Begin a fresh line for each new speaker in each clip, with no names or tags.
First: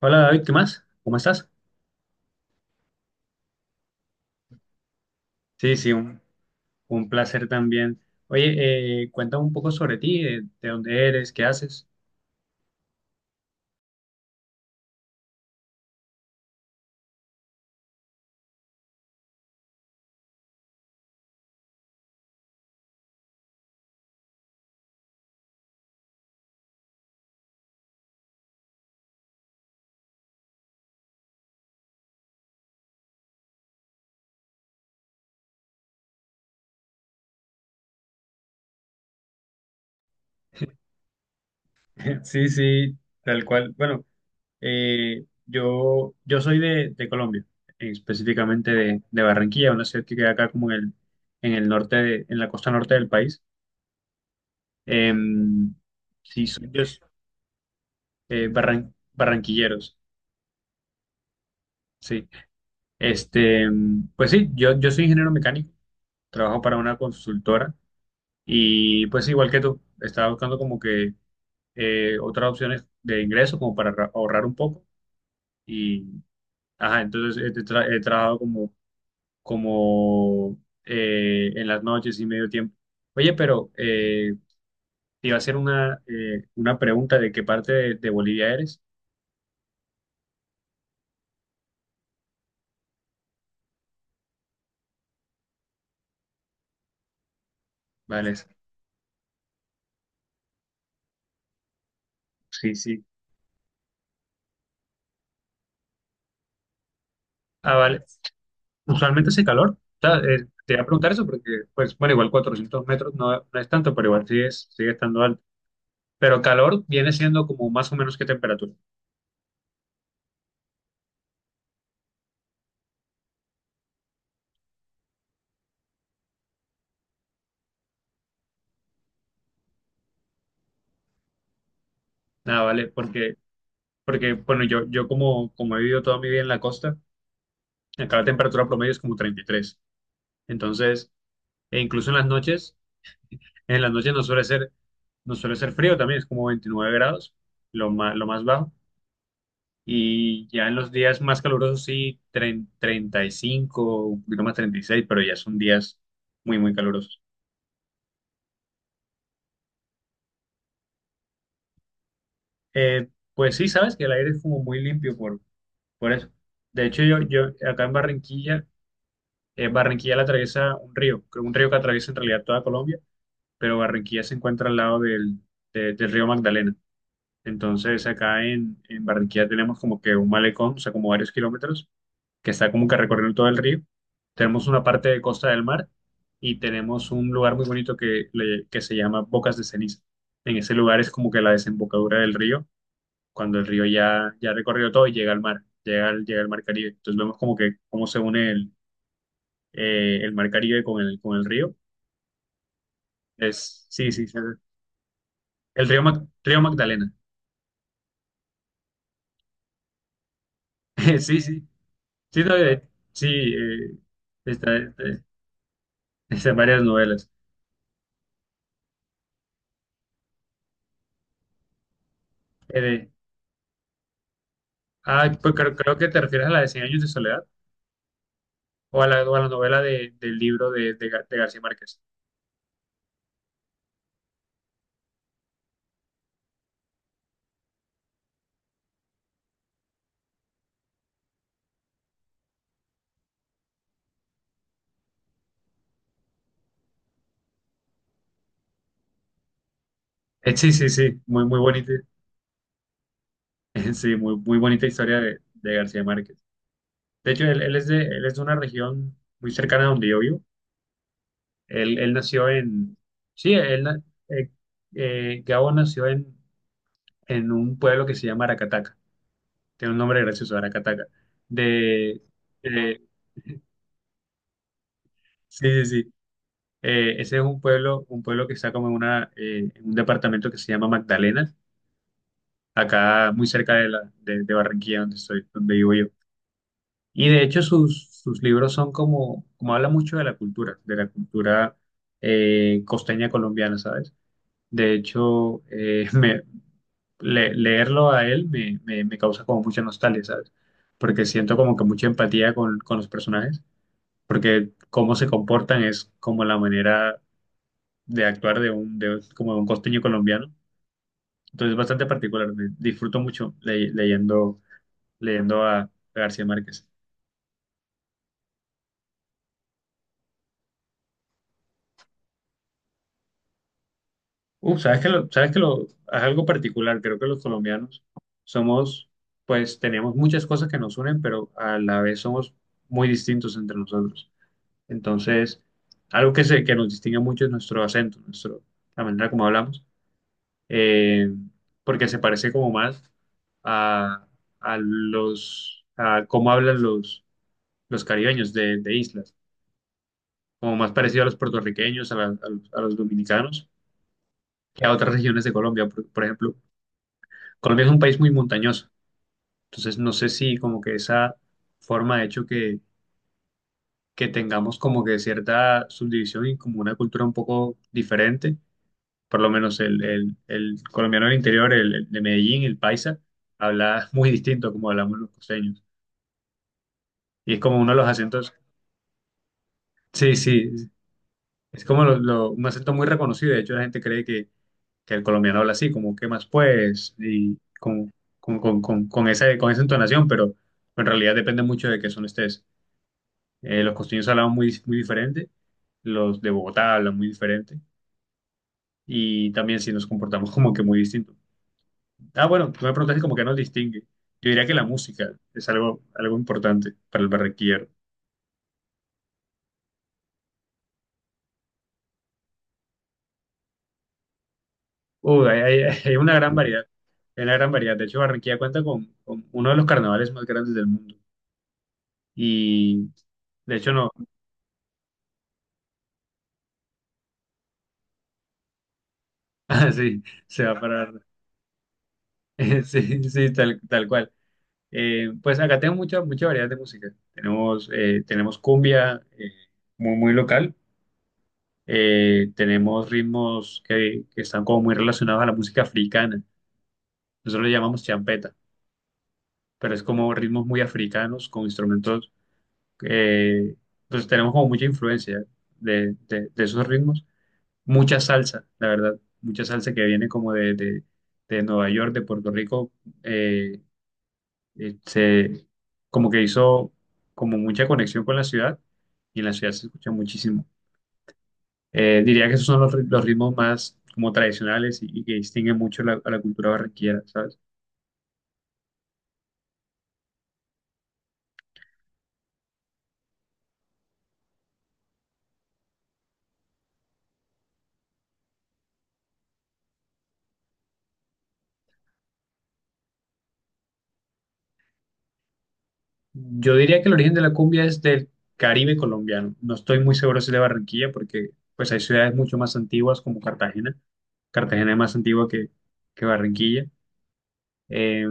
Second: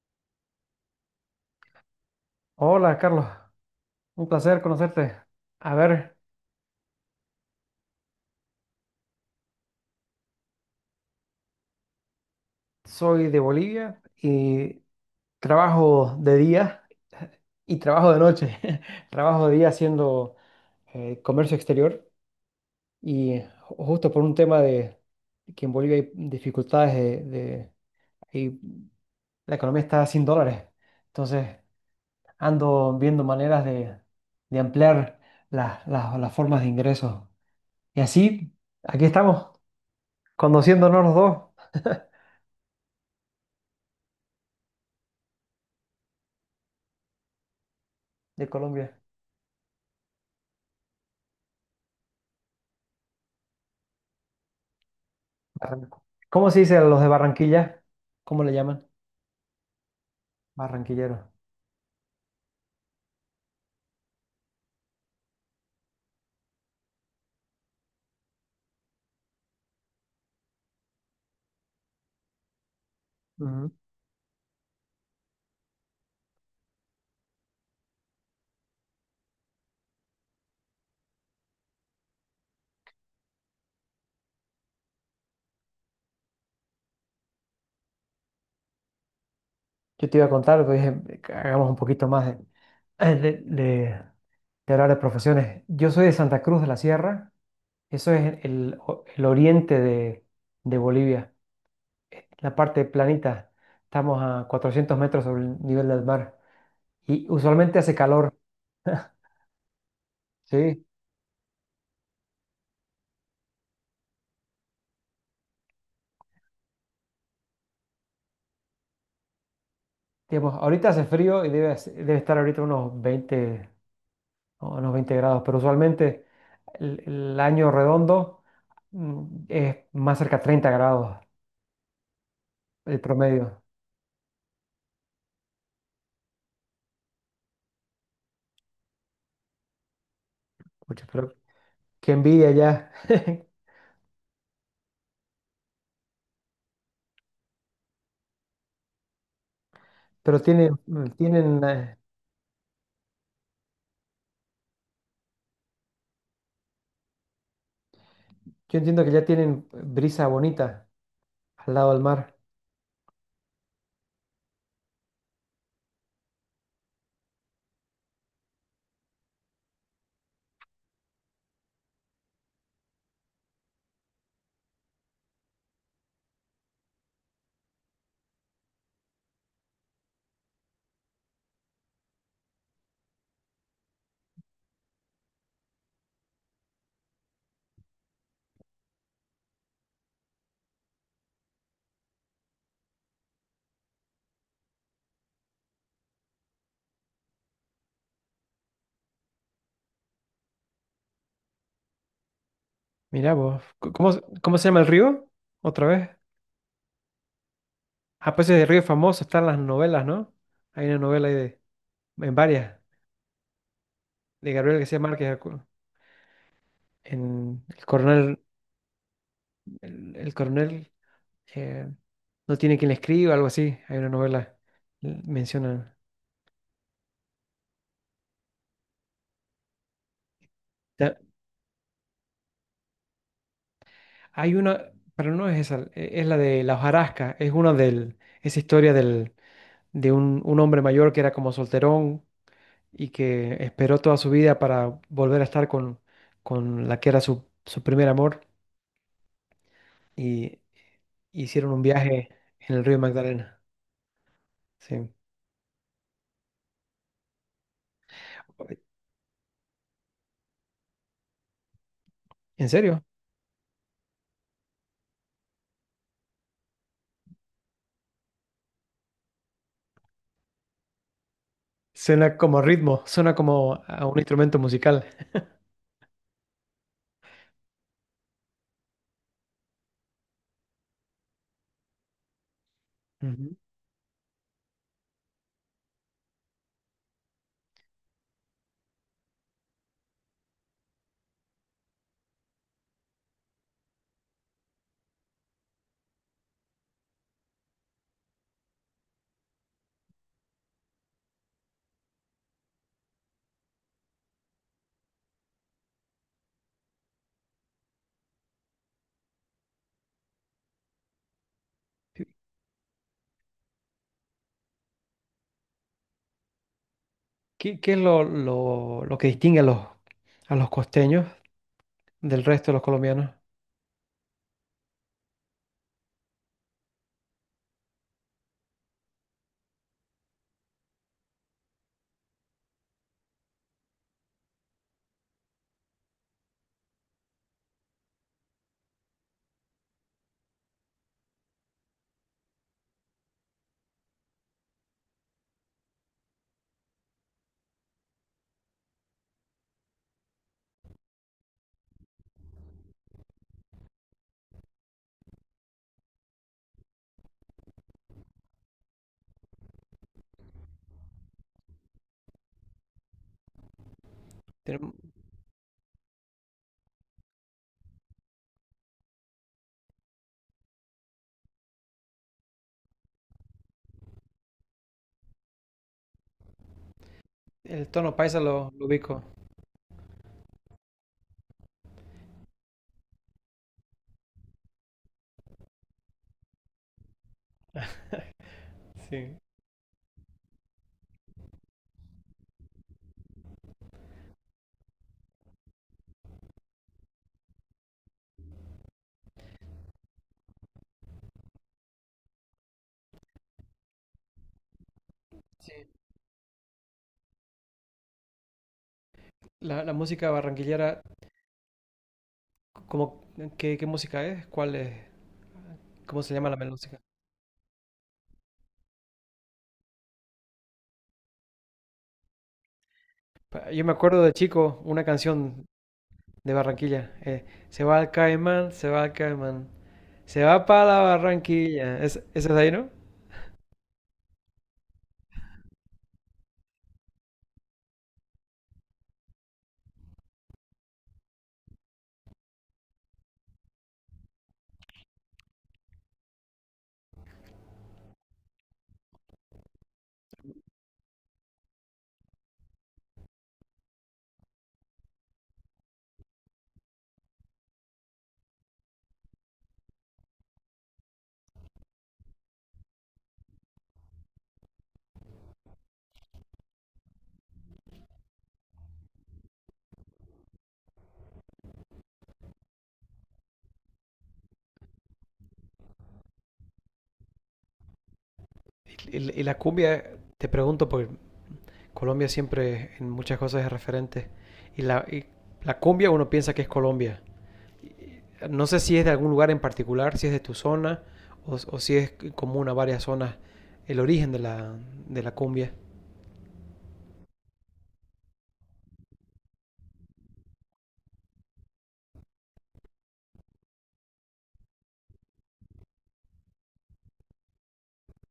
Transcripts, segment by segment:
Hola David, ¿qué más? ¿Cómo estás?
Hola, Carlos. Un placer conocerte. A
Sí, sí,
ver,
un, un placer también. Oye, cuéntame un poco sobre ti, dónde eres, qué haces.
soy de Bolivia y trabajo de día y trabajo de noche. Trabajo de día haciendo comercio exterior y justo por un tema de que en Bolivia hay dificultades de. Y la economía está sin dólares. Entonces ando viendo maneras de ampliar las formas de ingresos. Y así, aquí estamos, conociéndonos los dos
Sí, sí, tal cual. Bueno, yo soy de Colombia,
de
específicamente
Colombia.
de Barranquilla, una ciudad que queda acá como en en el norte, en la costa norte del país. Em,
Barran-
sí,
¿Cómo se
soy
dice a
yo,
los de Barranquilla? ¿Cómo le llaman?
barranquilleros,
Barranquilleros.
sí. Este, pues sí, yo soy ingeniero mecánico, trabajo para una consultora. Y pues igual que tú, estaba buscando como que otras opciones de ingreso
Ujú.
como para ahorrar un poco. Y, ajá, entonces he trabajado como en las noches y medio tiempo. Oye, pero te iba a hacer una pregunta de qué parte de Bolivia eres.
Yo te iba a contar, pero dije, que hagamos un poquito más de, de- de- de hablar de profesiones. Yo soy de Santa Cruz de la Sierra, eso
Vale,
es
es-
el oriente de Bolivia, la
sí,
parte
sí.
planita. Estamos a 400 metros sobre el nivel del mar y
Ah,
usualmente hace
vale.
calor.
Usualmente hace calor. O sea, te iba
Sí,
a preguntar eso porque, pues, bueno, igual 400 metros no, no es tanto, pero igual sigue, sigue estando alto. Pero calor viene siendo como más o menos qué temperatura.
digamos, ahorita hace frío y debe estar ahorita unos 20, o unos 20 grados, pero usualmente el año redondo es más cerca a 30 grados
Nada, vale,
el
porque,
promedio.
porque bueno, como he vivido toda mi vida en la costa, acá la temperatura promedio es como 33.
Pucha,
Entonces,
pero
e incluso
qué envidia ya.
en las noches no suele ser, no suele ser frío también, es como 29 grados, lo más bajo.
Pero
Y ya en
tienen,
los días más
tienen,
calurosos
eh,
sí, 35, un poquito más, 36, pero ya son días muy, muy calurosos.
yo entiendo que ya tienen brisa bonita al lado del mar.
Eh, pues sí, sabes que el aire es como muy limpio por eso. De hecho, yo acá en Barranquilla. Barranquilla la atraviesa un río, creo un río que atraviesa en realidad toda Colombia, pero Barranquilla se encuentra al lado del río Magdalena. Entonces acá en Barranquilla tenemos como que un malecón, o sea, como varios kilómetros, que está como que recorriendo todo el río. Tenemos una parte de costa del mar y tenemos un lugar muy bonito que se llama Bocas de Ceniza. En ese lugar es como que la desembocadura del río, cuando el río ya, ya ha recorrido todo y llega al mar, llega al mar Caribe. Entonces vemos como que cómo se une el mar Caribe con el río.
Mirá vos,
Es,
c-
sí,
¿cómo, se-
sí, sí,
cómo se llama el río? Otra
el río,
vez.
Río Magdalena.
Ah, pues ese río es famoso, está en las novelas, ¿no? Hay una novela ahí
Sí,
de,
sí,
en
sí, no,
varias,
sí, eh,
de
está,
Gabriel García
eh,
Márquez,
está en varias novelas.
en el coronel, el coronel eh, no tiene
Eh,
quien le
de-
escriba, algo así. Hay una novela,
ah, pues creo,
mencionan.
creo que te refieres a la de Cien años de soledad o a la novela del libro
Ta-
De García Márquez.
Hay una, pero no es esa, es la de La hojarasca, es una del, esa historia del, de un hombre mayor que era como solterón y que esperó toda su vida para volver a estar con la que era su, su primer amor y
Sí, sí, sí, muy, muy
hicieron un
bonita,
viaje en el río Magdalena.
sí, muy, muy bonita
Sí.
historia de García Márquez. De hecho, él, él es de una región muy cercana a donde yo vivo. Él nació
¿En
en,
serio?
sí, él, na- eh, Gabo nació en un pueblo que se llama Aracataca. Tiene un nombre gracioso, Aracataca. De,
Suena como
de-
ritmo, suena como a un instrumento musical.
sí, sí, sí. Ese es un pueblo que está como en una, en un departamento que se llama Magdalena, acá muy
Ujú.
cerca de de Barranquilla, donde estoy, donde vivo yo. Y de hecho sus, sus libros son como, como habla mucho de la cultura costeña colombiana, ¿sabes? De hecho, leerlo a él me causa como mucha nostalgia, ¿sabes? Porque siento como que mucha empatía con los personajes, porque cómo se comportan es como la manera de actuar de como de un costeño colombiano. Entonces es bastante particular, disfruto mucho leyendo, leyendo a García Márquez.
¿Qué, qué es lo que distingue a los costeños del resto de los colombianos?
Uf, sabes que lo, es algo particular, creo que los colombianos somos, pues tenemos muchas cosas que nos unen, pero a la vez somos muy distintos entre nosotros. Entonces, que nos distingue mucho es nuestro acento, nuestro, la manera como hablamos, eh, porque se parece como más a, a los, a cómo hablan los caribeños de islas, como más parecido a los puertorriqueños, a los dominicanos, que a otras regiones de Colombia. Por ejemplo, Colombia es un país muy montañoso, entonces no sé si como que esa forma ha hecho que tengamos como
Tenem-
que cierta subdivisión y como una cultura un poco diferente, por lo menos el colombiano del interior, el de Medellín, el paisa, habla muy distinto a como hablamos los costeños. Y es como
El
uno de los
tono paisa
acentos,
lo ubico.
sí, sí, es como un acento muy reconocido. De hecho, la gente cree que el colombiano habla así, como, ¿qué más pues? Y
Sí.
con esa entonación, pero en realidad depende mucho de qué son estés. Los costeños hablan muy, muy diferente, los de Bogotá hablan muy diferente, y también si nos comportamos como que muy distinto. Ah, bueno, tú me preguntaste como que nos distingue. Yo diría que la música es
Sí.
algo, algo importante para el barranquillero.
La música barranquillera, ¿cómo, qué, qué música es? ¿Cuál es?
Uy, hay
¿Cómo
una
se llama
gran
la
variedad,
melódica?
hay una gran variedad. De hecho, Barranquilla cuenta con uno de los carnavales más grandes del mundo. Y de
Yo
hecho,
me
no,
acuerdo de chico una canción de Barranquilla. Se va al Caimán, se va al Caimán,
ah, sí,
se
se
va
va a
para la
parar.
Barranquilla. Es, esa es de ahí, ¿no?
Sí, sí, tal, tal cual. Pues acá tenemos mucha, mucha variedad de música. Tenemos, tenemos cumbia, muy, muy local. Tenemos ritmos que están como muy relacionados a la música africana. Nosotros le llamamos champeta, pero es como ritmos muy africanos con instrumentos que pues tenemos como mucha influencia de esos ritmos. Mucha salsa, la verdad, mucha salsa que viene como de Nueva York, de Puerto Rico, eh, eh, se- como que hizo como mucha conexión con la ciudad y en la ciudad se escucha muchísimo. Diría que esos son los ritmos más como tradicionales y que distinguen mucho a la cultura barranquillera, ¿sabes?
Y la cumbia, te pregunto, porque Colombia siempre en muchas cosas es referente. Y la cumbia uno piensa que es Colombia. No sé si es de algún lugar en particular, si es de tu zona o si es común a varias zonas el origen de la cumbia.
Yo diría que el origen de la cumbia es del Caribe colombiano. No estoy muy seguro si es de Barranquilla, porque pues hay ciudades mucho más antiguas como Cartagena. Cartagena es más antigua que Barranquilla. Eh,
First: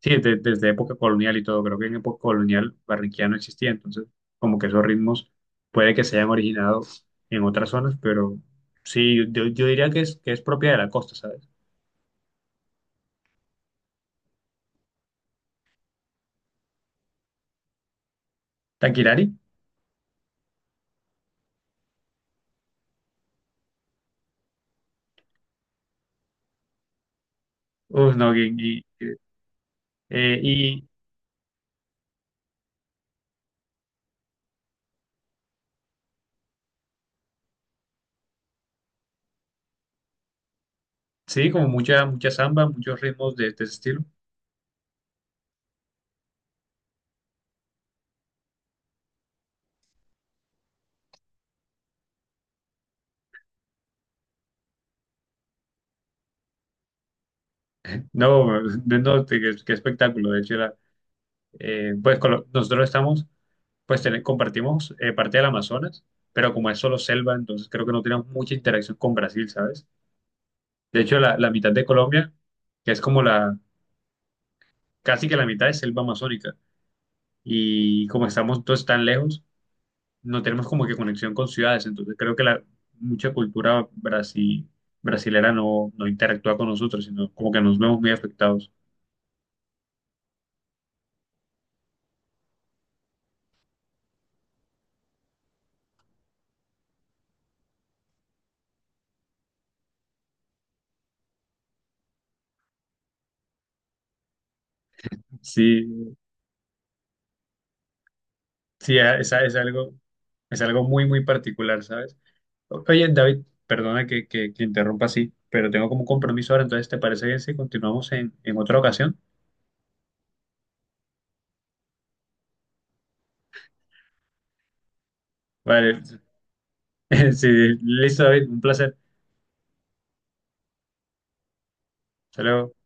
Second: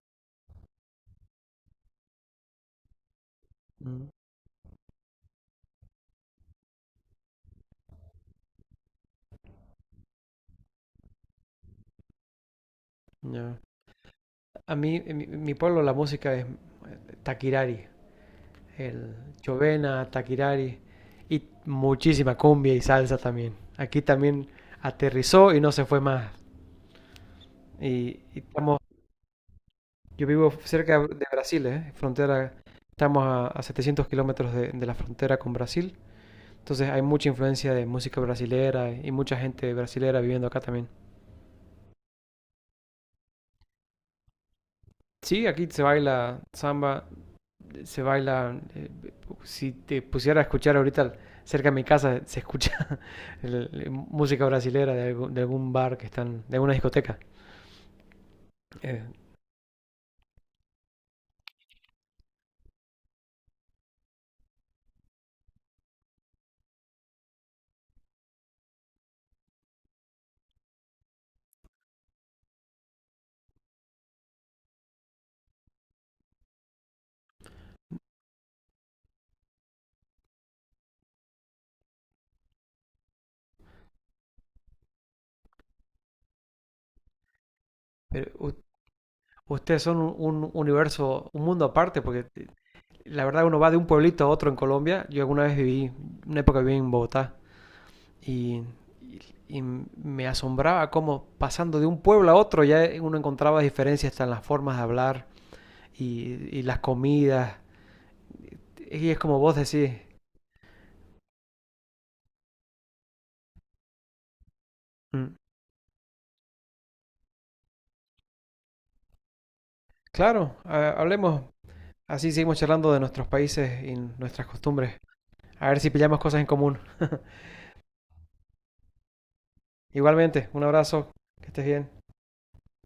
sí, desde época colonial y todo. Creo que en época colonial Barranquilla no existía, entonces
Mm,
como que esos ritmos puede que se hayan originado en otras zonas, pero sí, yo diría que es propia de la costa, ¿sabes?
ya. A mí, en mi pueblo la música es taquirari, el
Taquirari,
chovena, taquirari y muchísima cumbia y salsa también. Aquí también aterrizó y no se fue más.
uf, no,
Y estamos. Yo vivo
y
cerca de Brasil, ¿eh? Frontera, estamos a 700 kilómetros de la frontera con Brasil. Entonces hay mucha influencia de música brasilera y mucha gente brasilera viviendo acá también.
sí, como mucha, mucha samba, muchos ritmos de ese estilo.
Sí, aquí se baila samba, se baila... si te pusiera a escuchar ahorita cerca de mi casa, se escucha música brasilera de algún bar que están, de alguna discoteca.
No,
Eh,
no, qué, qué espectáculo. De hecho, era, nosotros estamos, compartimos parte del Amazonas, pero como es solo selva, entonces creo que no tenemos mucha interacción con Brasil, ¿sabes? De hecho, la mitad de Colombia, que es como la, casi que la mitad es selva amazónica, y como estamos todos tan lejos, no tenemos como que conexión con ciudades, entonces creo que la mucha brasilera no, no interactúa con nosotros, sino como que nos vemos muy
pero
afectados.
ustedes son un universo, un mundo aparte, porque la verdad, uno va de un pueblito a otro en Colombia. Yo alguna vez viví, una época viví en Bogotá y, y- y me asombraba cómo pasando de un pueblo a otro ya uno encontraba diferencias hasta en las formas de hablar
Sí,
y las comidas.
sí,
Y es como vos decís.
es algo muy, muy particular, ¿sabes? Oye, David, perdona que interrumpa así,
Mm.
pero tengo como un compromiso ahora, entonces, ¿te parece bien si continuamos en otra ocasión?
Claro, hablemos. Así seguimos charlando de nuestros países y nuestras costumbres. A ver si
Vale,
pillamos cosas en común.
sí, listo, David, un placer.
Igualmente, un abrazo. Que estés bien.
Hasta luego.